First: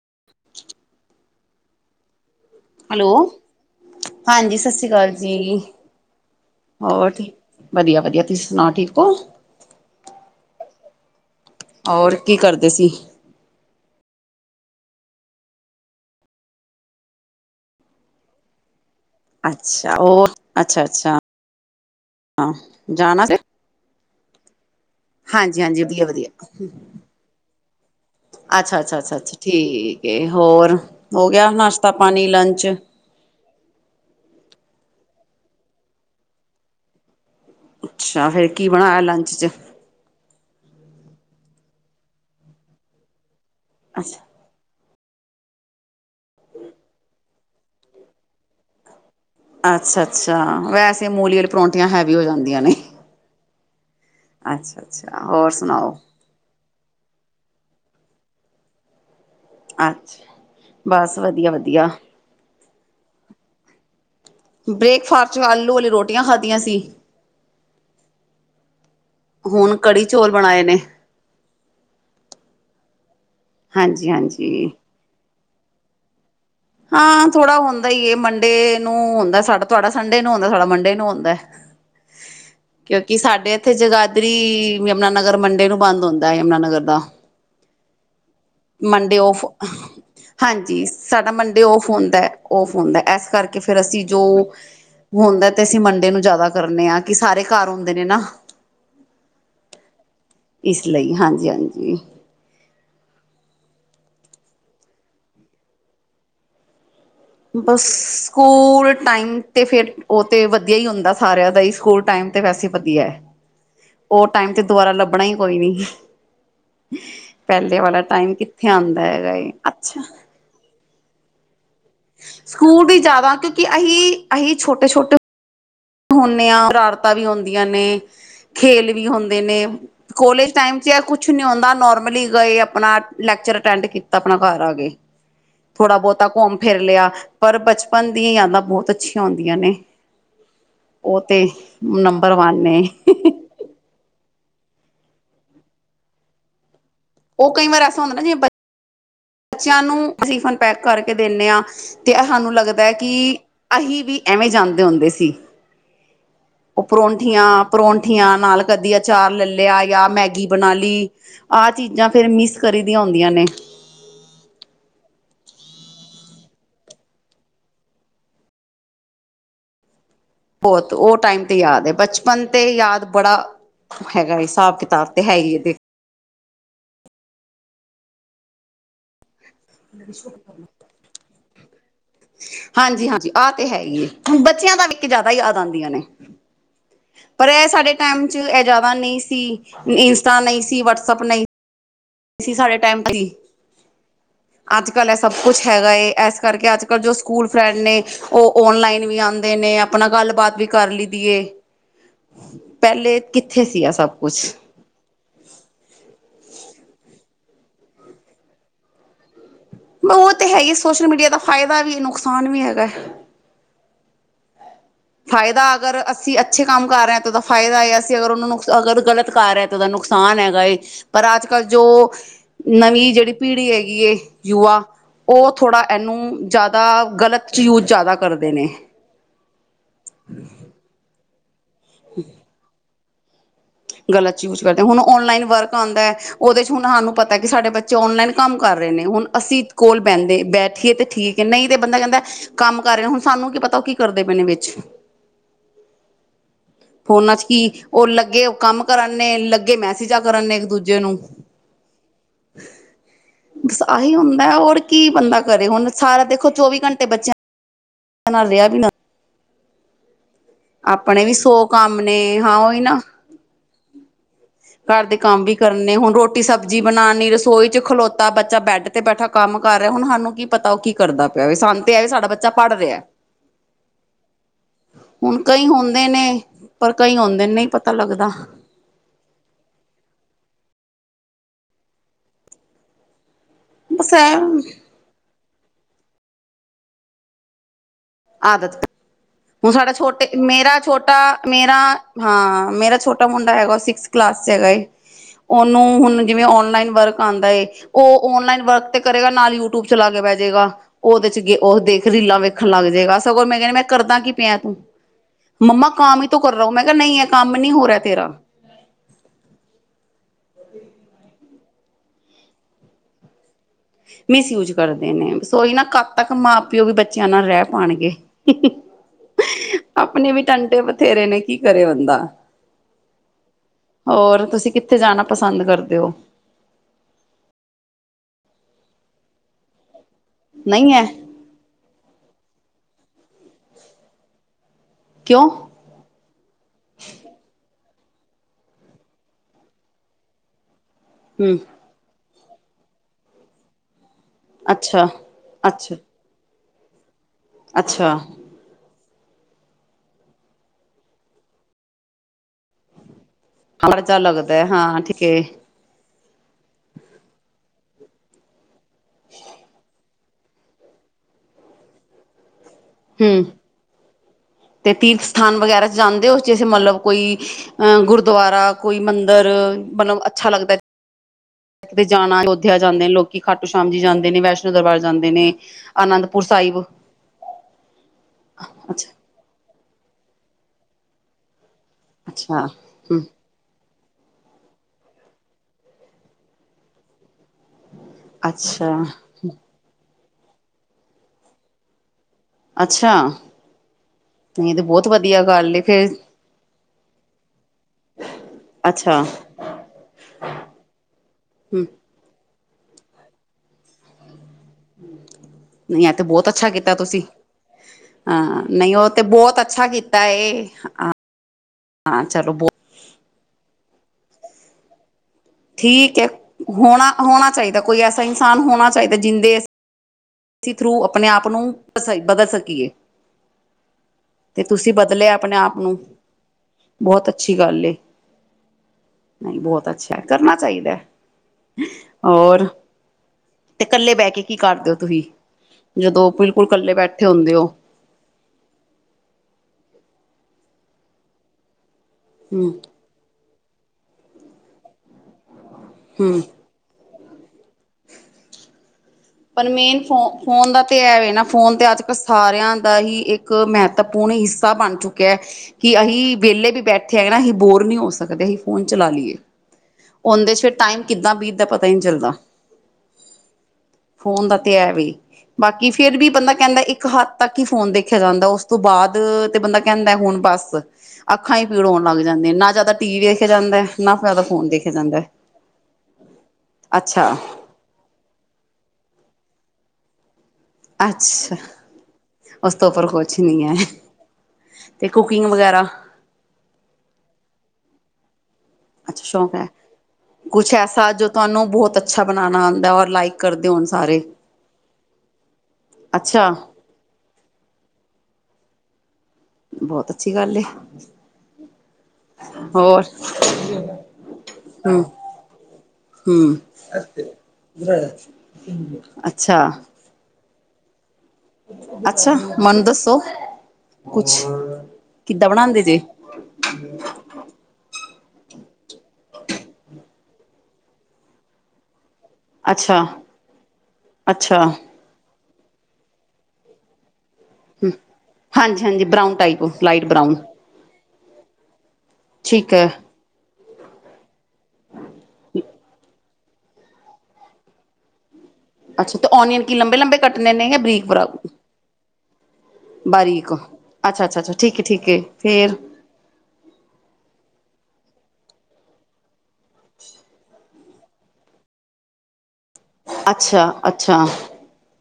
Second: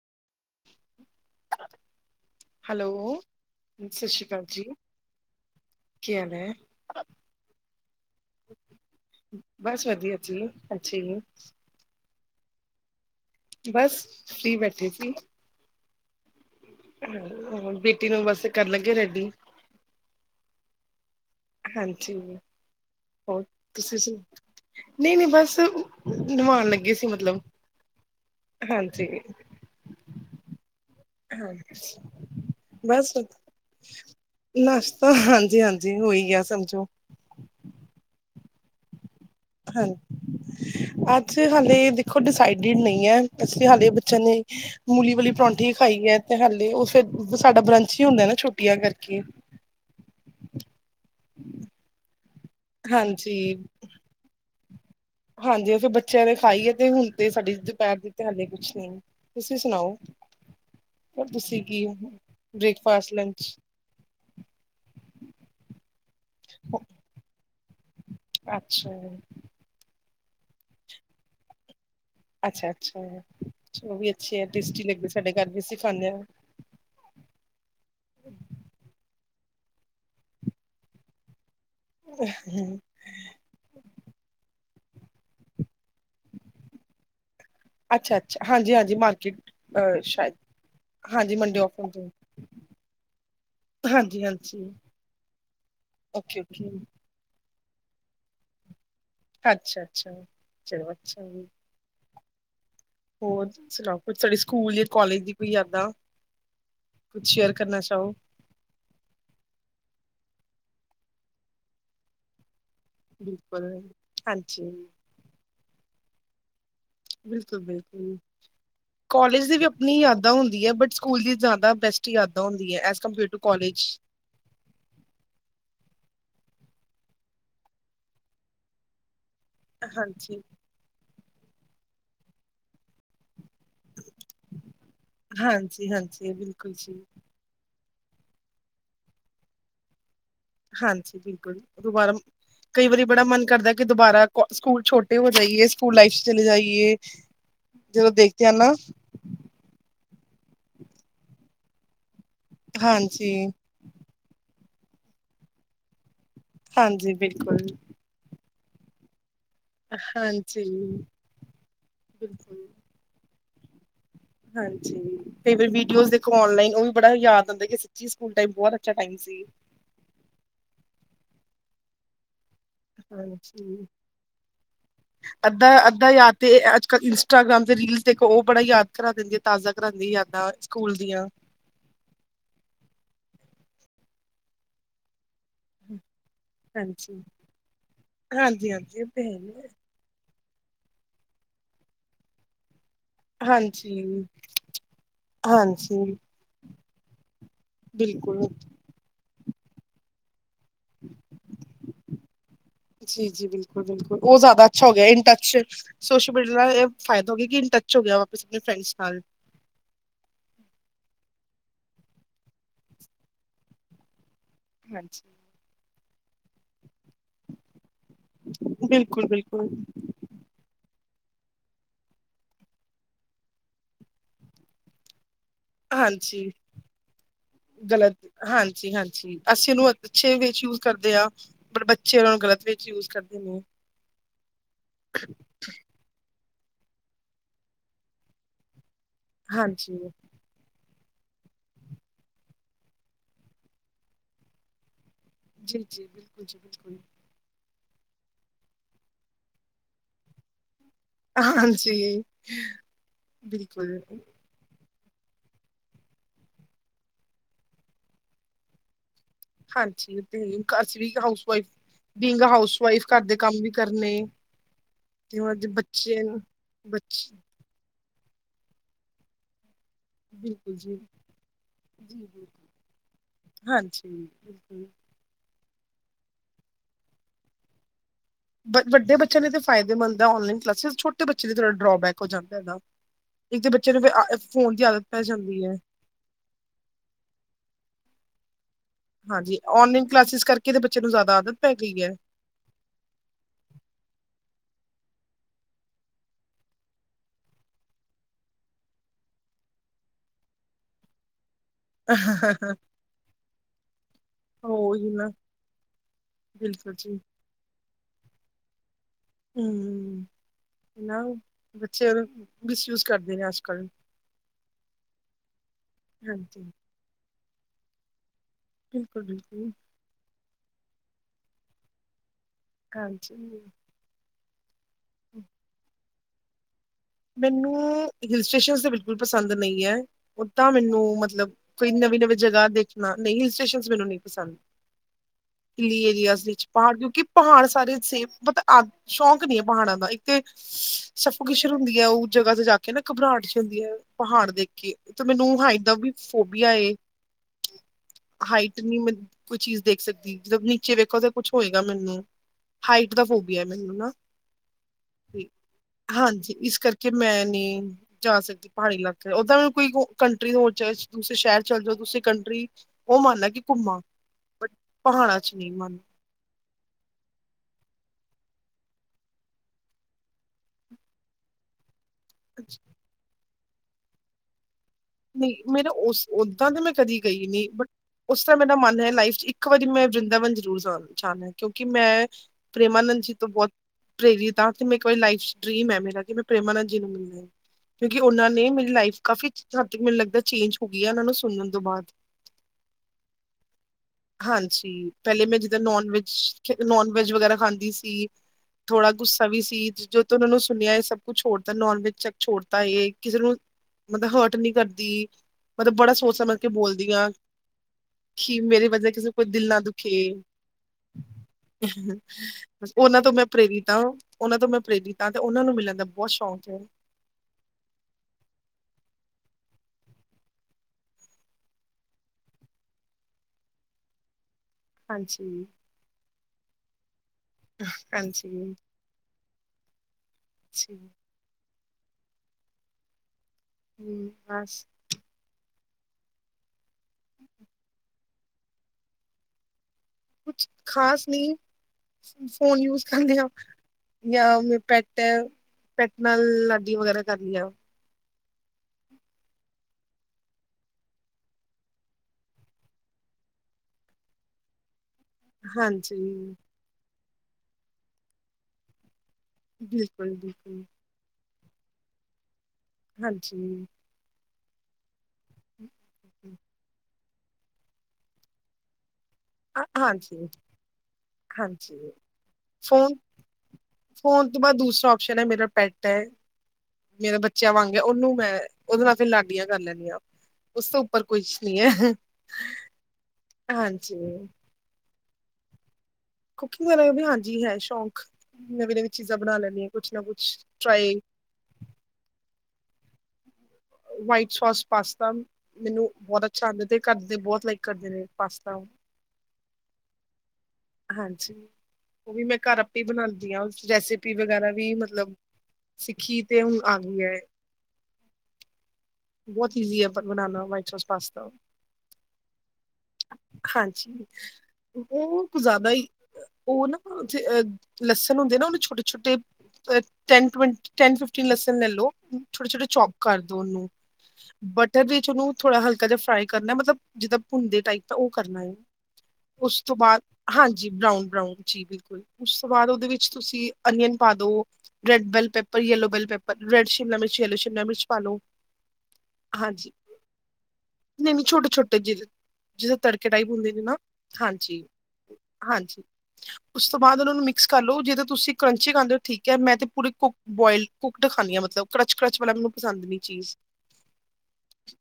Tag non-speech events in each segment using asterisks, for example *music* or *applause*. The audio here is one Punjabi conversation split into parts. *inaudible* ਹੈਲੋ ਸਤਿ ਸ਼੍ਰੀ ਅਕਾਲ ਹਾਂਜੀ ਜੀ। ਸਤਿ ਸ੍ਰੀ ਅਕਾਲ ਜੀ ਕੀ ਹਾਲ ਹੈ? ਹੋਰ ਠੀਕ ਵਧੀਆ ਵਧੀਆ ਤੁਸੀਂ ਸੁਣਾ ਠੀਕ ਹੋ ਬਸ ਵਧੀਆ ਜੀ, ਅੱਛਾ ਹੋਰ ਕੀ ਕਰਦੇ ਸੀ ਬਸ ਫਰੀ ਬੈਠੇ ਸੀ ਬੇਟੀ ਨੂੰ ਬਸ ਕਰਨ ਲੱਗੇ ਰ ਅੱਛਾ ਉਹ ਅੱਛਾ ਅੱਛਾ ਹਾਂਜੀ ਜਾਣਾ ਫਿਰ ਹੋਰ ਤੁਸੀਂ ਸੁਣਾ ਨਹੀਂ ਨਹੀਂ ਬਸ ਹਾਂਜੀ ਹਾਂਜੀ ਵਧੀਆ ਵਧੀਆ। ਨਵਾਉਣ ਲੱਗੇ ਸੀ ਮਤਲਬ ਅੱਛਾ ਅੱਛਾ ਹਾਂਜੀ ਅੱਛਾ ਅੱਛਾ ਠੀਕ ਹੈ ਹੋਰ ਹੋ ਗਿਆ ਹਾਂ ਨਾਸ਼ਤਾ ਪਾਣੀ ਲੰਚ? ਬਸ ਹਾਂਜੀ-ਹਾਂਜੀ ਉਹੀ ਆ ਸਮਝੋ, ਅੱਛਾ ਫੇਰ ਕੀ ਬਣਾਇਆ ਲੰਚ ਚ? ਹਾਂਜੀ ਅੱਜ ਹਾਲੇ ਦੇਖੋ ਡਿਸਾਈਡਡ ਨਹੀਂ ਹੈ ਅਸੀ ਹਾਲੇ ਬੱਚਿਆਂ ਅੱਛਾ ਨੇ ਮੂਲੀ ਵਾਲੀ ਪਰੌਂਠੀ ਹੀ ਖਾਈ ਹੈ ਤੇ ਹਾਲੇ ਉਹ ਫੇਿਰ ਸਾਡਾ ਬਰੰਚ ਹੀ ਹੁੰਦਾ ਨਾ ਛੁੱਟੀਆਂ ਕਰਕੇ ਅੱਛਾ ਅੱਛਾ ਵੈਸੇ ਮੂਲੀਅਲ ਪਰੌਠੀਆਂ ਹੈਵੀ ਹੋ ਜਾਂਦੀ ਹਾਂਜੀ ਅੱਛਾ ਅੱਛਾ ਹੋਰ ਹਾਂਜੀ ਉਥੇ ਸੁਣਾਓ ਬੱਚਿਆਂ ਨੇ ਖਾਈਏ ਤੇ ਹੁਣ ਤੇ ਸਾਡੀ ਦੁਪਹਿਰ ਦੇ ਤੇ ਹਜੇ ਕੁਛ ਨਹੀਂ ਤੁਸੀਂ ਸੁਣਾਓ ਅੱਛਾ ਬਸ ਵਧੀਆ ਤੁਸੀਂ ਕੀ ਵਧੀਆ ਬ੍ਰੇਕਫਾਸਟ ਲੰਚ ਬ੍ਰੇਕਫਾਸਟ ਆਲੂ ਵਾਲੀ ਰੋਟੀਆਂ ਖਾਧੀਆਂ ਸੀ ਅੱਛਾ ਹੁਣ ਕੜੀ ਚੌਲ ਬਣਾਏ ਨੇ ਅੱਛਾ ਅੱਛਾ ਹਾਂਜੀ ਵੀ ਅੱਛੇ ਹਾਂਜੀ ਟਸ ਲਦੇ ਸਾਡੇ ਘਰ ਵੀ ਅਸੀਂ ਖਾਂਦੇ ਹਾਂ ਹਾਂ ਥੋੜਾ ਹੁੰਦਾ ਈ ਮੰਡੇ ਨੂੰ ਹੁੰਦਾ ਸਾਡਾ ਤੁਹਾਡਾ ਸੰਡੇ ਨੂੰ ਹਉਂਦਾ ਸਾਡਾ ਮੰਡੇ ਨੂੰ ਆੁੰਦਾ ਹੈ ਕਿਉਂਕਿ ਸਾਡੇ ਇੱਥੇ ਜਗਾਦਰੀ ਯਮੁਨਾ ਨਗਰ ਮੰਡੇ ਨੂੰ ਬੰਦ ਹੁੰਦਾ ਯਮੁ ਨਗਰ ਦਾ ਅੱਛਾ ਅੱਛਾ ਹਾਂਜੀ ਹਾਂਜੀ ਮੰਡੇ ਮਾਰਕੀਟ ਫ ਅ ਸ਼ਾਇਦ ਹਾਂਜੀ ਸਾਡਾ ਹਾਂਜੀ ਮੰਡੇ ਔਫ ਔਫਨ ਤੋਂ ਹੁੰਦਾ ਫ ਹੁੰਦਾ ਐਸ ਕਰਕੇ ਫੇਰ ਅਸੀਂ ਜੋ ਹਾਂਜੀ ਹਾਂਜੀ ਹੁੰਦਾ ਤੇ ਅਸੀਂ ਮੰਡੇ ਨੂੰ ਓਕੇ ਜਿਆਦਾ ਓਕੇ ਕਰਨੇ ਹਾਂ ਕਿ ਸਾਰੇ ਘ ਹੁੰਦੇ ਨੇ ਨਾ ਅੱਛਾ ਅੱਛਾ ਇਸ ਚਲੋ ਲਈ ਅੱਛਾ ਜੀ ਹਾਂਜੀ ਹਾਂਜੀ ਹੋਰ ਸੁਣਾ ਕੁ ਸਾਡੇ ਸਕੂਲ ਜਾਂ ਕੋਾਲਜ ਦੀ ਕੋਈ ਯਾਦਾਂ ਕੁਛ ਸ਼ੇਅਰ ਕਰਨਾ ਬਸ ਚਾਹੋ ਸਕੂਲ ਟਾਈਮ ਤੇ ਫੇਿਰ ਉਹ ਤੇ ਵਧੀਆ ਹੀ ਹੁੰਦਾ ਸਾਰਿਆਂ ਦਾ ਹੀ ਸਕੂਲ ਟਾਈਮ ਤੇ ਵੈਸੇ ਵਧੀਆ ਹੈ ਬਿਲਕੁਲ ਉਹ ਟਾਈਮ ਤੇ ਹਾਂਜੀ ਦੁਬਾਰਾ ਲੱਭਣਾ ਹੀ ਕੋਈ ਨੀ ਬਿਲਕੁਲ ਪਹਿਲੇ ਵਾਲਾ ਬਿਲਕੁਲ ਟਾਈਮ ਕਿੱਥੇ ਆਉਂਦਾ ਹੈਗਾ ਕੋਾਲਜ ਏ ਦੀ ਵੀ ਆਪਣੀ ਅੱਛਾ ਯਾਦਾਂ ਹੁੰਦੀ ਹੈ ਬਟ ਸਕੂਲ ਦੀ ਜਿਆਦਾ ਸਕੂਲ ਵੀ ਜ਼ਿਆਦਾ ਕਿਉਂਕਿ ਅਸੀਂ ਅਸੀਂ ਛੋਟੇ ਛੋਟੇ ਹੁੰਦੇ ਹਾਂ ਰਾਰਤਾਂ ਵੀ ਹੁੰਦੀਆਂ ਨੇ ਖੇਲ ਵੀ ਹੁੰਦੇ ਹਾਂਜੀ ਕੋਲੇਜ ਟਮ ਚ ਕੁਛ ਨੀ ਹੁੰਦਾ ਨੋਰਮਲੀ ਗਏ ਆਪਣਾ ਲੈਕਚਰ ਅਡ ਕੀਤਾ ਆਪਣਾ ਘਰ ਆ ਗ ਹਾਂਜੀ ਥੋੜਾ ਬਹੁਤਾ ਹਾਂਜੀ ਘੁੰਮ ਬਿਲਕੁਲ ਫਿਰ ਜੀ ਲਿਆ ਪਰ ਬਚ ਪਨ ਦੀਆਂ ਯਾਦਾਂ ਬਹੁਤ ਅੱਛੀਆਂ ਹੁੰਦੀਆਂ ਨੇ। ਹਾਂਜੀ ਉਹ ਤੇ ਬਿਲਕੁਲ, ਦੁਬਾਰਾ ਨੰਬਰ ਵਨ ਨੇ ਕਈ ਵਾਰੀ ਬੜਾ ਮਨ ਕਰਦਾ ਕਿ ਦੁਬਾਰਾ ਕੋ ਸਕੂਲ ਛੋਟੇ ਹੋ ਜਾਈਏ, ਸਕੂਲ ਲਾਈਫ ਚਲੇ ਜਾਈਏ। ਉਹ ਕਈ ਵਾਰ ਐਸਾ ਜਦੋਂ ਹੁੰਦਾ ਜਿਵੇਂ ਦੇਖਦੇ ਆ ਨਾ ਬੱਚਿਆਂ ਨੂੰ ਟੀਫਨ ਪੈਕ ਕਰਕੇ ਦੇਣੇ ਹਾਂ। ਤੇ ਏਹ ਸਾਨੂੰ ਲੱਗਦਾ ਏ ਕਿ ਹਾਂਜੀ ਅਹੀਂ ਵੀ ਐਵੇਂ ਜਾਂਦੇ ਹੁੰਦੇ ਸੀ। ਉਹ ਹਾਂਜੀ ਬਿਲਕੁਲ ਪਰੋਂਂਠੀਆਂ-ਪਰੋਂਠੀਆਂ ਨਾਲ ਕਧੀ ਅਚਾਰ ਲੇ ਦਆ ਯਾ ਮੈਗੀ ਹਾਂਜੀ ਬਣਾ ਲਈ, ਆਹ ਚੀਜ਼ਾਂ ਫੇਰ ਮਿਸ ਬਿਲਕੁਲ ਕਰੀ ਦੀਆਂ ਹੁੰਦੀਆਂ ਨੇ। ਹਾਂਜੀ ਕਈ ਵਾਰ ਵੀ ਕਲੋਜ਼ ਦੇਖੋ ਔਨਲਾਇਨ, ਉਹ ਵੀ ਬੜਾ ਯਾਦ ਆਂਦਾ ਏ ਕਿ ਸੱਚੀ ਸਕੂਲ ਟਾਈਮ ਬਹੁਤ ਅੱਛਾ ਟਾਈਮ ਸੀ। ਬਹੁਤ ਉਹ ਟਾਈਮ ਤੇ ਯਾਦ ਹੈ ਬਚਪਨ ਤੇ ਯਾਦ ਬੜਾ ਹਾਂਜੀ ਹੈਗਾ ਏ ਹਿਸਾਬ ਕਿਤਾਬ, ਤੇ ਹੈ ਹੀ ਏ ਅੱਧਾ ਦੇ ਅੱਧਾ ਯਾਦ ਤੇ ਅੱਜ ਕੱਲ੍ਹ ਇੰਸਟਾਗ੍ਰਾਮ ਦੇ ਰੀਲਸ ਦੇਖੋ, ਉਹ ਬੜਾ ਯਾਦ ਕਰਾ ਦਿੰਦੇ ਹਾਂਜੀ-ਹਾਂਜੀ, ਆਹ ਤੇ ਹੈ ਹੀ ਏ, ਹੁਣ ਬੱਚਿਆਂ ਦਾ ਵੇਖ ਕੇ ਜਿਆਦਾ ਯਾਦ ਆਉਂਦੀਆਂ ਨੇ। ਹਾਂਜੀ ਪਰ ਇਹ ਸਾਡੇ ਟਾਈਮ ਚ ਇਹ ਹਾਂਜੀ ਜ਼ਿਆਦਾ ਹਾਂਜੀ ਇਹ ਨਹੀਂ ਤੇ ਹੈ ਸੀ। ਹੀ ਹੈ। ਇੰਸਟਾ ਨਹੀਂ ਸੀ, ਵਟਸਪ ਨਹੀਂ ਅਸੀਂ ਸਾਡੇ ਟਾਈਮ ਸੀ ਹਾਂਜੀ। ਅੱਜ ਕੱਲ ਇਹ ਸਭ ਕੁਛ ਹੈਗਾ ਹਾਂਜੀ ਏ, ਏਸ ਕਰਕੇ ਅੱਜ ਕੱਲ ਜੋ ਸਕੂਲ ਫਰੈਂਡ ਨੇ, ਬਿਲਕੁਲ ਉਹ ਔਨਲਾਈਨ ਵੀ ਆਂ ਆਦੇ ਨੇ ਆਪਣਾ ਗੱਲਬਾਤ ਵੀ ਕਰ ਲਈਦੀਏ ਜੀ-ਜੀ, ਸਭ ਬਿਲਕੁਲ-ਬਿਲਕੁਲ, ਉਹ ਕੁਛ ਜ਼ਿਆਦਾ ਅੱਛਾ ਹੋ ਗਿਆ, ਇਨਟੱਚ ਸੋਸ਼ਲ ਮੀਡੀਆ ਫਾਇਦਾ ਹੋ ਗਿਆ ਕਿ ਇਨਟੱਚ ਹੋ ਗਿਆ ਵਾਪਿਸ ਆਪਣੇ ਫਰੈਂਡਸ ਨਾਲ। ਉਹ ਤੇ ਹੈ ਹੀ ਏ, ਸੋਸ਼ਲ ਮੀਡੀਆ ਦਾ ਫਾਇਦਾ ਵੀ ਏ, ਨੁਕਸਾਨ ਵੀ ਹੈਗਾ ਏ। ਹਾਂਜੀ ਫਾਇਦਾ ਅਗਰ ਅਸੀਂ ਅੱਛੇ ਕੰਮ ਕਰ ਰਹੇ ਆ ਤੇ ਉਹਦਾ ਫਾਇਦਾ ਏ, ਅਸੀ ਅਗਰ ਉਹਨੂੰ ਨੁਕਸ ਅਗਰ ਬਿਲਕੁਲ ਗਲਤ ਕਰ ਰਹੇ ਆ ਬਿਲਕੁਲ ਤੇ ਉਹਦਾ ਨੁਕਸਾਨ ਹੈਗਾ ਏ। ਪਰ ਅੱਜ ਕੱਲ੍ਹ ਜੋ, ਨਵੀਂ ਜਿਹੜੀ ਪੀੜ੍ਹੀ ਹੈਗੀ ਏ ਯੁਵਾ ਉਹ ਥੋੜ੍ਹਾ ਇਹਨੂੰ ਹਾਂਜੀ ਜ਼ਿਆਦਾ ਗਲਤ ਚ ਯੂਜ ਜ਼ਿਆਦਾ ਕਰਦੇ ਨੇ। ਅਛੇ ਵਿੱਚ ਯੂਜ ਕਰਦੇ ਆ, ਪਰ ਬੱਚੇ ਨਾ ਗ਼ਲਤ ਵਿੱਚ ਯੂਜ ਕਰਦੇ ਨੇ। ਗਲਤ ਚੂਜ ਕਰਦੇ, ਹੁਣ ਔਨਲਾਈਨ ਵਰਕ ਆਉਂਦਾ ਹੈ, ਉਹਦੇ ਚ ਹੁਣ ਹਾਨੂੰ ਪਤਾ ਕਿ ਸਾਡੇ ਬੱਚੇ ਔਨਲਾਈਨ ਕੰਮ ਕਰ ਰਹੇ ਨੇ, ਹੁਣ ਅਸੀਂ ਹਾਂਜੀ ਕੋਲ ਬਹਿੰਦੇ, ਬੈਠੀਏ ਤੇ ਠੀਕ ਹੈ, ਨਹੀਂ ਤੇ ਬੰਦਾ ਕਹਿੰਦਾ ਏ ਕੰਮ ਕਰ ਰਹੇ ਹਾਂ, ਹੁਣ ਸਾਨੂੰ ਕੀ ਪਤਾ ਉਹ ਕੀ ਕਰਦੇ ਪਏ ਨੇ ਵਿੱਚ? ਜੀ-ਜੀ। ਫੋਨਾਂ ਚ ਕੀ, ਉਹ ਲੱਗੇ ਉਹ ਕੰਮ ਕਰਨ ਨੇ, ਲੱਗੇ ਮੈਸੇਜਾਂ ਕਰਨ ਨੇ ਇੱਕ ਦੂ ਜੇ ਨੂ, ਹਾਂਜੀ, ਬਸ ਬਿਲਕੁਲ ਆਹੀ ਹੁੰਦਾ ਏ, ਹੋਰ? ਕੀ ਬੰਦਾ ਕਰੇ ਹੁਣ? ਸਾਰਾ ਦੇਖੋ ਚੌਵੀ ਘੰਟੇ ਬੱਚਿਆਂ ਨਾਲ ਰਿਹਾ ਵੀ ਨਾ ਹਾਂਜੀ। ਘਰ ਚ ਬੀਂਗ ਅ ਆਪਣੇ ਵੀ ਸੌ ਹਾਉਸਵਾਈਫ, ਕੰਮ ਨੇ ਬੀਂਗ ਅ ਹਾਂ ਉਹੀ ਨਾ ਹਾਊਸਵਾਈਫ ਘਰ ਦੇ ਕੰਮ ਵੀ ਕਰਨੇ। ਘਰ ਦੇ ਤੇ ਕੰਮ ਵੀ ਉਹ ਕਰਨੇ, ਹੁਣ ਬੱਚੇ ਰੋਟੀ ਸਬਜ਼ੀ ਬਣਾਉਣੀ, ਬੱਚੇ ਰਸੋਈ ਚ ਖਲੋਤਾ ਬੱਚਾ ਬੈਡ ਤੇ ਬੈਠਾ ਕੰਮ ਕਰ ਰਿਹਾ, ਹੁਣ ਹਾਨੂੰ ਕੀ ਪਤਾ ਬਿਲਕੁਲ ਉਹ ਕੀ ਜੀ, ਕਰਦਾ ਪਿਆ ਵੇ? ਸਾਨੂੰ ਤੇ ਏਹ ਵੇ, ਜੀ ਸਾਡਾ ਜੀ, ਬੱਚਾ ਪੜ੍ਹ ਰਿਹਾ ਏ। ਹਾਂਜੀ। ਹੁਣ ਕਈ ਹੁੰਦੇ ਨੇ, ਪਰ ਕਈ ਹੁੰਦੇ ਨੇ ਨਹੀਂ ਪਤਾ ਲੱਗਦਾ। ਬ ਵੱਡੇ ਬੱਚਿਆਂ ਲਈ ਤਾਂ ਫਾਇਦੇਮੰਦ ਏ ਔਨਲਾਈਨ ਕਲਾਸਿਸ, ਛੋਟੇ ਬੱਚੇ ਲਈ ਥੋੜਾ ਡਰੋਬੈਕ ਹੋ ਜਾਂਦਾ ਇਹਦਾ। ਇੱਕ ਤੇ ਬੱਚੇ ਨੂੰ ਬਸ ਐ ਆਹ ਏਹ ਫੋਨ ਦੀ ਆਦਤ ਪੈ ਜਾਂਦੀ ਹੈ। ਆਦਤ। ਹਾਂਜੀ। ਹੁਣ ਸਾਡਾ ਔਨਲਾਈਨ ਛੋਟੇ, ਕਲਾਸਿਸ ਕਰਕੇ ਮੇਰਾ ਤੇ ਬੱਚੇ ਨੂੰ ਛੋਟਾ ਜ਼ਿਆਦਾ ਆਦਤ ਪੈ ਮੇਰਾ ਗਈ ਹੈ ਹਾਂ ਮੇਰਾ ਛੋਟਾ ਮੁੰਡਾ ਹੈਗਾ, ਉਹ ਸਿਕਸਥ ਕਲਾਸ ਚ ਹੈਗਾ ਏ। *inaudible* ਉਹਨੂੰ ਹੁਣ ਜਿਵੇਂ ਔਨਲਾਈਨ ਵਰਕ ਆਉਂਦਾ ਏ, ਉਹ ਔਨਲਾਈਨ ਵਰਕ ਤੇ ਕਰੇਗਾ, ਨਾਲ ਯੂ ਟਿਊਬ ਚਲਾਕੇ ਬੈ ਜੇ ਗਾ, ਉਹਦੇ ਚ ਗ ਉਹ ਦੇਖ ਰੀਲਾਂ ਵੇਖਣ ਲੱਗ ਜੇਗਾ, ਸਗੋਂ ਮੈਂ ਕਹਿੰ ਮੈਂ ਕਰਦਾ ਕੀ ਪਿਆ ਏ ਤੂੰ? ਉਹੀ ਨਾ ਮੰਮਾ ਕਾਮ ਹੀ ਤੋ ਕਰ ਰਹਾ ਹੂੰ, ਮੈਂ ਕਿਹਾ ਬਿਲਕੁਲ ਜੀ ਨਹੀਂ ਏਹ ਕੰਮ ਨੀ ਹੋ ਰਿਹਾ ਤੇਰਾ। ਹੂੰ ਨਾ ਬੱਚੇ ਨਾ ਮਿਸਯੂਜ ਕਰਦੇ ਨੇ ਕੱਲ ਮਿਸਯੂਜ ਕਰਦੇ ਨੇ ਸੋਹੀ ਨਾ ਕੱਦ ਤੱਕ ਮਾਂ ਹਾਂਜੀ ਪਿਓ ਵੀ ਬੱਚਿਆਂ ਨਾਲ ਰਹਿ ਪਾਉਣਗੇ। ਬਿਲਕੁਲ-ਬਿਲਕੁਲ, ਤੇੇਰੇ ਨੇ ਕੀ ਕਰੇ ਬੰਦਾ, ਹਾਂਜੀ, ਹੋਰ ਤੁਸੀਂ ਕਿੱਥੇ ਜਾਣਾ ਪਸੰਦ ਕਰਦੇ ਹੋ? ਮੈਨੂੰ ਹਿਲ ਸਟੇਸ਼ਨ ਤੇ ਬਿਲਕੁਲ ਪਸੰਦ ਨਹੀਂ ਹੈ। ਉਦਾਂ ਨਹੀਂ ਮੈਨੂੰ ਹੈ ਮਤਲਬ ਕੋਈ ਨਵੀਂ ਨਵੀਂ ਜਗ੍ਹਾ ਦੇਖਣਾ ਨਹੀਂ ਹਿਲ ਸਟੇਸ਼ਨ ਮੈਨੂੰ ਨਹੀਂ ਪਸੰਦ, ਕਿਉਂ ਹਿਲੀ ੲਰੀਆਸ ਵਿੱਚ ਪਹਾੜ ਕਿਉਂਕਿ ਪਹਾੜ ਸਾਰੇ ਸੇ ਮਤਲਬ ਸ਼ੌਕ ਨੀ ਹੈ ਪਹਾੜਾਂ ਦਾ ਇੱਕ ਤੇ ਹਮ ਸਫੋਕੇਸ਼ਨ, ਹੁੰਦੀ ਉਹ ਜਗ੍ਹਾ ਤੇ ਜਾ ਕੇ ਨਾ ਘਬਰਾਹਟ ਜੀ ਹੁੰਦੀ ਹੈ ਪਹਾੜ ਦੇਖ ਕੇ ਅੱਛਾ ੳੱਤੋਂ ਮੈਨੂੰ ਹਾਈਟ ਦਾ ਅੱਛਾ ਵੀ ਫੋ ਫੋਬੀਆ ਅੱਛਾ ਹਾਈਟ ਨੀ ਮ ਕੋਈ ਚੀਜ਼ ਦੇਖ ਸਕਦੀ ਮਤਲਬ ਨੀਚੇ ਵੇਖੋ ਤਾਂ ਕੁੱਛ ਹੋਏਗਾ ਮੈਨੂੰ ਹਾਈਟ, ਹੋਬੀਆ ਮੈਨੂੰ ਨਾ ਖਰਚਾ ਲੱਗਦਾ ਹੈ ਹਾਂ ਠੀਕ ਹੈ ਤੇ ਹਾਂਜੀ, ਇਸ ਕਰਕੇ ਮੈਂ ਨਹੀਂ ਜਾ ਸਕਦੀ ਪਹਾੜੀ ਇਲਾਕੇ ਉਦਾਂ ਮੈਨੂੰ ਕੋਈ ਹੋਰ, ਕੰਟਰੀ ਨੂੰ ਹੋਰ ਚ ਦੂਸਰੇ ਸ਼ਹਿਰ ਚੱਲ ਜਾਓ ਦੂਸਰੇ ਕੰਟਰੀ, ਉਹ ਹਮ ਮੰਨਦਾ ਕਿ ਘੁੰਮਾ ਵੀ ਪਹਾੜਾਂ ਚ ਨਹੀਂ ਮਨ ਜੇਸੇ ਮਤਲਬ ਕੋਈ ਅ ਗੁਰਦੁਆਰਾ ਕੋਈ ਮੰਦਿਰ ਮਤਲਬ ਅੱਛਾ ਲੱਗਦਾ। ਜਾਣਾ ਅਧਿਆ ਜਾਂਦੇ ਨੇ ਲੋਕੀ ਖੱਟੂ ਸ਼ਾਮ ਜੀ ਜਾਂਦੇ ਨੇ ਵੈਸ਼, ਨਹੀਂ ਮੇਰਾ ਉਸ ਓਦਾਂ ਤੇ ਮੈਂ ਕਦੀ ਗਈ ਨਹੀਂ ਬਟ, ਉਸ ਤਰ੍ਹਾਂ ਮੇਰਾ ਮਨ ਹੈ ਅੱਛਾ ਲਾਈਫ ਚ ਇੱਕ ਵਾਰੀ ਮੈਂ ਵ੍ਰਿੰਦਾਵਨ ਜ਼ਰੂਰ ਜਾ ਚਾਹੁੰਦਾ ਕਿਉਂਕਿ ਮੈਂ ਅੱਛਾ ਪ੍ਰੇਮਾਨੰਦ ਹਮ ਜੀ ਤੋਂ ਬਹੁਤ, ਪ੍ਰੇਰਿਤ ਤੇ ਇੱਕ ਵਾਰੀ ਲਾਈਫ ਡਰੀਮ ਹੈ ਮੇਰਾ ਕਿ ਮੈਂ ਪ੍ਰੇਮਾਨੰਦ ਜੀ ਨੂੰ ਮਿਲਣਾ। ਕਿਉਂਕਿ ਉਹਨਾਂ ਨੇ ਮੇਰੀ ਅੱਛਾ ਲਾਈਫ ਕਾਫੀ ਹਦ ਤੱਕ ਮੈਨੂੰ ਲੱਗਦਾ ਚੇਂਜ ਹੋ ਗਈ ਆ ਉਹਨਾਂ ਨੂੰ ਸੁਣਨ ਤੋਂ ਬਾਅਦ, ਅੱਛਾ ਨਹੀਂ ਤੇ ਬਹੁਤ ਹਾਂਜੀ, ਵਧੀਆ ਪਹਿਲੇ ਮੈਂ ਜਿੱਦਾਂ ਗੱਲ ਫਿਰ, ਨੋਨ ਵੈਜ, ਨੋਨ ਵੈਜ ਵਗੈਰਾ ਖਾਂ, ਸੀ ਥੋੜਾ ਅੱਛਾ ਗੁੱਸਾ ਵੀ ਸੀ ਜੋ ਤੇ ਉਹ ਨੂੰ ਸੁਣਿਆ ਇਹ ਸਭ ਕੁੱਛ ਹੋਰ ਤਾਂ ਹਮ ਨੋਨ ਵੈਜ ਚੱਕ, ਛੋੜਤਾ ਕਿਸੇ ਨੂੰ ਮਤਲਬ ਹ ਨੀ ਕਰਦੀ ਮਤਲਬ ਨਹੀਂ ਇਹ ਬੜਾ ਤੇ ਸੋਚ ਬਹੁਤ ਸਮਝ ਕੇ ਅੱਛਾ ਕੀਤਾ ਬੋਲਦੀ ਤੁਸੀਂ ਹਾਂ। ਕਿ ਹਾਂ ਮੇਰੇ ਨਹੀਂ ਉਹ ਵਦਨ ਤੇ ਕਿਸੇ ਕੋਈ ਬਹੁਤ ਦਿਲ ਨਾ ਅੱਛਾ ਦੁਖੇ, ਕੀਤਾ ਏ ਹਾਂ ਚਲੋ ਬਹੁਤ ਉਹਨਾਂ ਤੋਂ ਮੈਂ ਪ੍ਰੇਰਿਤ ਹਾਂ ਉਹਨਾਂ ਤੋਂ ਮੈਂ ਪ੍ਰੇਰਿਤ, ਹਾਂ ਤੇ ਉਹਨਾਂ ਨੂੰ ਮਿਲਣ ਦਾ ਠੀਕ ਹੈ ਬਹੁਤ ਸ਼ੌਕ ਹੈ, ਹੋਣਾ ਹੋਣਾ ਚਾਹੀਦਾ ਕੋਈ ਐਸਾ ਇਨਸਾਨ ਹੋਣਾ ਚਾਹੀਦਾ ਜਿੰਦੇ, ਅਸੀ ਥਰੂ ਆਪਣੇ ਆਪ ਨੂੰ ਬਦਲ ਸਕੀਏ। ਤੇ ਤੁਸੀਂ ਬਦਲਿਆ ਆਪਣੇ ਹਾਂਜੀ, ਆਪ ਨੂੰ ਬਹੁਤ ਅੱਛਾ, ਅੱਛੀ ਗੱਲ ਹਾਂਜੀ। ਨਹੀਂ ਬਹੁਤ ਅੱਛਾ ਕਰਨਾ ਚਾਹੀਦਾ। ਹੋਰ ਤੇ ਇਕੱਲੇ ਹੂੰ, ਬਹਿ ਕੇ ਕੀ ਬਸ ਕਰਦੇ ਹੋ ਤੁਸੀਂ? ਜਦੋਂ ਬਿਲਕੁਲ ਇਕੱਲੇ ਬੈਠੇ ਹੁੰਦੇ ਹੋ, ਕੁਛ ਖ਼ਾਸ ਨੀ ਹਮ ਫੋਨ ਯੂਜ ਕਰਦਿਆਂ ਜਾਂ ਮ ਪੈਟ ਹੈ ਪੈਟ ਹਮ ਨਾਲ ਲਾਡੀ ਵਗੈਰਾ ਕਰਦੀ ਆ ਪਰ ਮੇਨ ਫ ਫੋਨ ਦਾ ਤੇ ਇਹਵੇ ਨਾ ਫੋਨ ਤੇ ਅੱਜ-ਕੱਲ ਸਾਰਿਆਂ ਦਾ ਹੀ ਇੱਕ ਮਹੱਤਵਪੂਰਨ, ਣੇ ਹਿੱਸਾ ਬਣ ਚੁੱਕਿਆ। ਕਿ ਹਾਂਜੀ, ਅਸੀਂ ਵਹਲੇ ਵੀ ਬੈਠੇ ਆਗੇ ਨਾ ਅਸੀਂ ਬੋਰ ਨੀ ਹੋ ਸਕਦੇ ਅਸੀਂ ਫੋਨ ਚਲਾ ਲਈਏ। ਉਹਦੇ ਚ ਫਿਰ ਬਿਲਕੁਲ-ਬਿਲਕੁਲ, ਟਾਈਮ ਕਿੱਦਾਂ ਬੀਤਦਾ ਪਤਾ ਹੀ ਨਹੀਂ ਚੱਲਦਾ। ਹਾਂਜੀ, ਫੋਨ ਦਾ ਤੇ ਹੈ ਵੀ ਬਾਕੀ ਫਿਰ ਵੀ ਬੰਦਾ ਕਹਿੰਦਾ ਇੱਕ ਹੱਦ ਤੱਕ ਹੀ ਫੋਨ ਦੇਖਿਆ ਜਾਂਦਾ ਉਸ ਤੋਂ ਬਾਅਦ, ਤੇ ਬੰਦਾ ਕਹਿੰਦਾ ਹੁਣ ਬਸ ਅੱਖਾਂ ਹੀ ਪੀੜ ਹੋਣ ਹਾਂਜੀ-ਹਾਂਜੀ, ਲੱਗ ਜਾਂਦੀਆਂ ਨਾ ਜਿਆਦਾ ਫੋਨ ਟੀ ਵੀ ਵੇਖਿਆ ਜਾਂਦਾ ਨਾ, ਜ਼ਿਆਦਾ ਫੋਨ ਤੋਂ ਬਾਅਦ ਦੇਖਿਆ ਦੂਸਰਾ ਜਾਂਦਾ ਔਪਸ਼ਨ ਹੈ ਮੇਰਾ ਪੈਟ ਹੈ। ਅੱਛਾ ਮੇਰੇ ਬੱਚਿਆਂ ਵਾਂਗ ਉਹਨੂੰ ਮੈਂ ਉਹਦੇ ਨਾਲ ਫਿਰ ਲਾਡੀਆਂ ਕਰ ਲੈਦੀ ਆ। ਉਸ ਤੋਂ ਉੱਪਰ ਅੱਛਾ ਕੁਛ ਨੀ ਹੈ ਉਸ ਤੋਂ ਉੱਪਰ ਕੁਛ ਨਹੀਂ ਹੈ ਹਾਂਜੀ ਤੇ ਕੁਕਿੰਗ ਵਗੈਰਾ ਕੁਕਿੰਗ ਦਾ ਹਾਂਜੀ ਹੈ ਸ਼ੌਕ ਨਵੀਂ-ਨਵੀਂ ਅੱਛਾ ਚੀਜ਼ਾਂ ਸ਼ੌਕ ਬਣਾ ਹੈ ਲੈਂਦੀ ਹਾਂ ਕੁਛ ਨਾ ਕੁਛ ਐਸਾ ਟਰਾਈ ਜੋ ਤੁਹਾਨੂੰ ਬਹੁਤ ਅੱਛਾ ਬਣਾਉਣਾ ਆਉਂਦਾ ਔਰ ਲਾਈਕ ਕਰਦੇ ਹੋਣ ਸਾਰੇ ਵਾਇਟ ਸੋਸ ਪਾਸਤਾ ਮੈਨੂੰ ਬਹੁਤ ਅੱਛਾ *unintelligible* ਘਰ ਦੇ ਹੁਤ ਲਾਈਕ ਕਰਦੇ ਨੇ ਪਾਸਤਾ ਬਹੁਤ ਅੱਛੀ ਗੱਲ ਏ ਹਾਂਜੀ ਉਹ ਵੀ ਮੈਂ ਘਰ ਆਪੇ ਹੋਰ ਹੀ ਬਣਾਉਂਦੀ ਹਾਂ ਉਸ ਰੈਸਪੀ ਵਗੈਰਾ ਵੀ ਹਮ ਮਤਲਬ ਸਿੱਖੀ ਹਮ ਤੇ ਹੁਣ ਆ ਗਈ ਹੈ ਅੱਛਾ ਬਹੁਤ ਈਜ਼ੀ ਹੈ ਬਣਾਉਣਾ ਵਾਇਟ ਸੋਸ ਪਾਸ ਅੱਛਾ ਮੈਨੂੰ ਦੱਸੋ ਹਾਂਜੀ ਕੁਛ ਉਹ ਕਿੱਦਾਂ ਬਣਾਉਂਦੇ ਜ਼ਿਆਦਾ ਜੇ ਹੀ ਉਹ ਨਾ ਉੱਥੇ ਅਹ ਲਸਣ ਹੁੰਦੇ ਨਾ ਉਹਨੇ ਛੋਟੇ ਛੋਟੇ ਫਿਫਟੀ ਲਸਣ ਲੈ ਲਓ ਛੋਟੇ ਛੋਟੇ ਅੱਛਾ ਚੋਪ ਕਰ ਦੋ ਉਹਨੂੰ ਅੱਛਾ ਬਟਰ ਵਿੱਚ ਉਹਨੂੰ ਥੋੜਾ ਹਲਕਾ ਜਿਹਾ ਫਰਾਈ ਕਰਨਾ ਮਤਲਬ ਜਿੱਦਾਂ ਭੁੰਦੇ ਟਾਈਪ ਤਾਂ ਉਹ ਕਰਨਾ ਆ ਹਾਂਜੀ ਹਾਂਜੀ ਬਰਾਊਨ ਟਾਈਪ ਉਸ ਤੋਂ ਲਾਈਟ ਬਾਅਦ ਬਰਾਊਨ ਹਾਂਜੀ ਬਰਾਊਨ ਬਰਾਊਨ ਚੀ ਬਿਲਕੁਲ ਉਸ ਤੋਂ ਠੀਕ ਹੈ ਬਾਅਦ ਉਹਦੇ ਵਿੱਚ ਤੁਸੀਂ ਅਨੀਅਨ ਪਾ ਦੋ red bell pepper yellow bell pepper red Shimla ਮਿਰਚ ਯਲੋ ਸ਼ਿਮਲਾ ਮਿਰਚ ਪਾ ਲੋ ਅੱਛਾ ਤੇ ਓਨੀਅਨ ਕੀ ਲੰਬੇ ਲੰਬੇ ਕੱਟਣੇ ਨੇ ਹੈ ਬਰੀਕ ਬਰਾਕ ਜਿੱਦੋਂ ਤੜਕੇ ਟਾਈਪ ਹੁੰਦੇ ਨੇ ਨਾ ਠੀਕ ਹਾਂਜੀ ਹੈ ਠੀਕ ਹੈ ਫੇਰ ਹਾਂਜੀ ਉਸ ਤੋਂ ਬਾਅਦ ਉਹਨਾ ਨੂੰ ਮਿਕਸ ਕਰਲੋ ਜਿਦ ਤੁਸੀਂ ਕਰੰਚੀ ਖਾਂਦੇ ਹੋ ਠੀਕ ਕ ਮੈਂ ਤੇ ਪੂਰੇ ਕੁੱਕ ਬੋਇਲ ਕੁੱਕ ਖਾਣੀ ਹਾਂ ਮਤਲਬ ਕੜਾਚ ਕੜਾਚ ਵਾਲਾ ਮੈਨੂੰ ਪਸੰਦ ਨੀ ਚੀਜ਼ ਅੱਛਾ-ਅੱਛਾ।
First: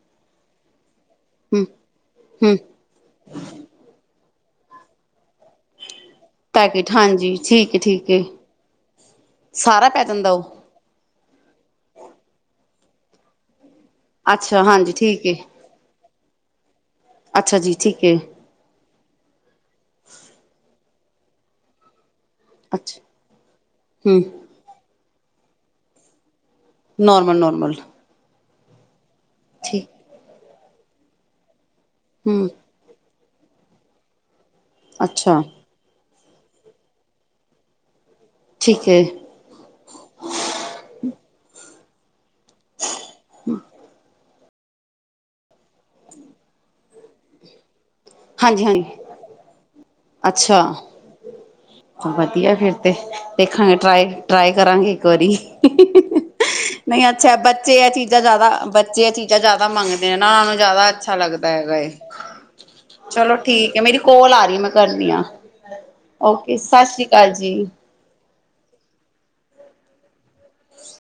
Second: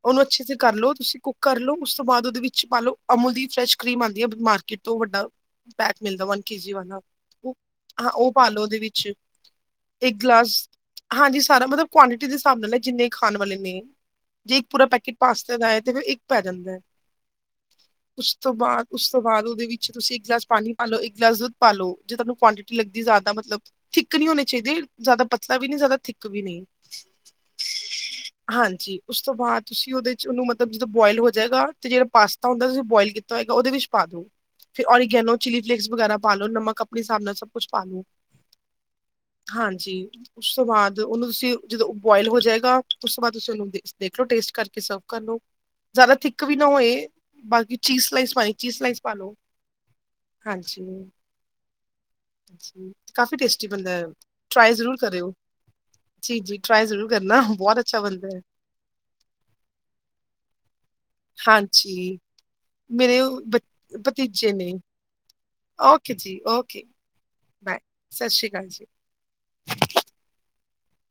ਉਹਨੂੰ ਅੱਛੇ ਕਰਲ ਲੋ ਤੁਸੀਂ ਕੁੱਕ ਕਰ ਲਓ ਉਸ ਤੋਂ ਬਾਅਦ ਉਹਦੇ ਹਮ ਵਿੱਚ ਪਾ ਲਓ ਅਮੂਲ ਦੀ ਫਰੈਸ਼ ਕਰ੍ਰੀਮ ਆਂਦੀ ਹੈ ਬਿਮਾਰ ਕਿੱਤੋਂ ਵੱਡਾ ਪੈਕ ਮਿਲਦਾ ਵਨ ਕੇ ਜ ਪੈਕੇਟ ਵਾਲਾ ਹਾਂਜੀ ਉਹ ਠੀਕ ਹੈ ਠੀਕ ਹਾਂ ਹੈ ਉਹ ਪਾਲੋ ਉਹਦੇ ਵਿੱਚ ਸਾਰਾ ਪੈ ਇੱਕ ਜਾਂਦਾ ਉਹ? ਗਲਾਸ ਹਾਂਜੀ ਸਾਰਾ ਮਤਲਬ ਕੁਆਆਂਟਿਟੀ ਦੇ ਹਿਸਾਬ ਨਾਲ ਜਿੰਨੇ ਖਾਣ ਵਾਲੇ ਨੇ। ਜੇ ਅੱਛਾ ਇੱਕ ਪੂਰਾ ਹਾਂਜੀ ਪੈਕੇਟ ਠੀਕ ਪਾਸਤਾ ਦਾ ਹੈ ਤੇ ਫਿਰ ਇੱਕ ਪੈ ਜਾਂਦਾ ਹੈ। ਅੱਛਾ ਜੀ ਠੀਕ ਹੈ। ਉਸ ਤੋਂ ਬਾਅਦ ਉਸ ਤੋਂ ਬਾਅਦ ਉਹਦੇ ਵਿੱਚ ਤੁਸੀਂ ਇੱਕ ਗਲਾਸ ਪਾਣੀ ਪਾਲੋ ਇੱਕ ਗਿਲਾਸ ਦੁੱਧ ਪਾਲ ਲੋ। ਜੇ ਤੁਹਾਨੂੰ ਕੁਆਂਟਿਟੀ ਅੱਛਾ ਲੱਗਦੀ ਜ਼ਿਆਦਾ ਮਤਲਬਥਿੱਕ ਥਿੱਕ ਹਮ ਹੋਣੇ ਚਾਹੀਦੇ ਜ਼ਿਆਦਾ ਪਤਲਾ ਵੀ ਨਹੀਂ ਜ਼ਿਆਦਾ ਥਿੱਕ ਵੀ ਨਹੀਂ। Normal normal. ਹਾਂਜੀ ਉਸ ਤੋਂ ਬਾਅਦ ਠੀਕ ਤੁਸੀਂ ਉਹਦੇ ਚ ਉਹਨੂੰ ਮਤਲਬ ਜਦੋਂ ਬੋਇਲ ਹੋ ਜਾਏਗਾ ਤੇ ਜਿਹੜਾ ਹਮ ਪਾਸਤਾ ਹੁੰਦਾ ਤੁਸੀਂ ਬੋਇਲ ਕੀਤਾ ਹੈਗਾ ਉਹਦੇ ਵਿੱਚ ਪਾ ਦੋ ਫਿਰ ਓਰੀਗਨੋ ਅੱਛਾ ਚੀਲੀ ਫਲੇਕਸ ਵਗੈਰਾ ਪਾ ਲੋੋ ਨਮਕ ਆਪਣੇ ਹਿਸਾਬ ਨਾਲ ਸਭ ਕੁਛ ਪਾ ਲ ਲੋ। ਠੀਕ ਹੈ ਹਾਂਜੀ ਉਸ ਤੋਂ ਬਾਅਦ ਉਹਨੂੰ ਤੁਸੀਂ ਜਦੋਂ ਬੋਆਇਲ ਹੋ ਜਾਏਗਾ ਉਸ ਤੋਂਅਦ ਤੁਸੀਂ ਇਹਨੂੰ ਦੇਖ ਲੋ ਟੇਸਟ ਟੇਸਟ ਕਰਕੇ ਸਰਵ ਕਰ ਲੋ ਜ਼ਿਆਦਾ ਥਿੱਕ ਵੀ ਨਾ ਹੋਏ ਬਾਕੀ ਚੀਜ਼ ਸਲਾਈਸ ਪਾਣੀ ਹਾਂਜੀ ਚੀਜ਼ ਹਾਂਜੀ ਸਲਾਈਸ ਪਾ ਲ ਲੋ। ਅੱਛਾ ਹਾਂਜੀ। ਵਧੀਆ ਫਿਰ ਜੀ, ਤੇ ਦੇਖਾਂਗੇ ਟਰਾਈ ਟਰਾਈ ਕਰਾਂਗੇ ਇੱਕ ਵਾਰੀ। ਨਹੀਂ ਅੱਛਾ ਬੱਚੇ ਇਹ ਚੀਜ਼ਾਂ ਜ਼ਿਆਦਾ ਬੱਚੇ ਇਹ ਚੀਜ਼ਾਂ ਜ਼ਿਆਦਾ ਮੰਗਦੇ ਆ ਨਾ ਉਹਨਾਂ ਨੂੰ ਜ਼ਿਆਦਾ ਅੱਛਾ ਲੱਗਦਾ ਹੈਗਾ ਹੇ ਮੇਰੇ ਚਲੋ ਠੀਕ ਹੈ ਮੇਰੀ ਕੋਲ ਆ ਭਤੀਜੇ ਰਹੀ ਮੈਂ ਨੇ। ਕਰਦੀਆਂ ਓਕੇ ਸਤਿ ਸ੍ਰੀ ਅਕਾਲ। ਜੀ ਬਾਏ ਸਤਿ ਸ੍ਰੀ ਅਕਾਲ ਜੀ।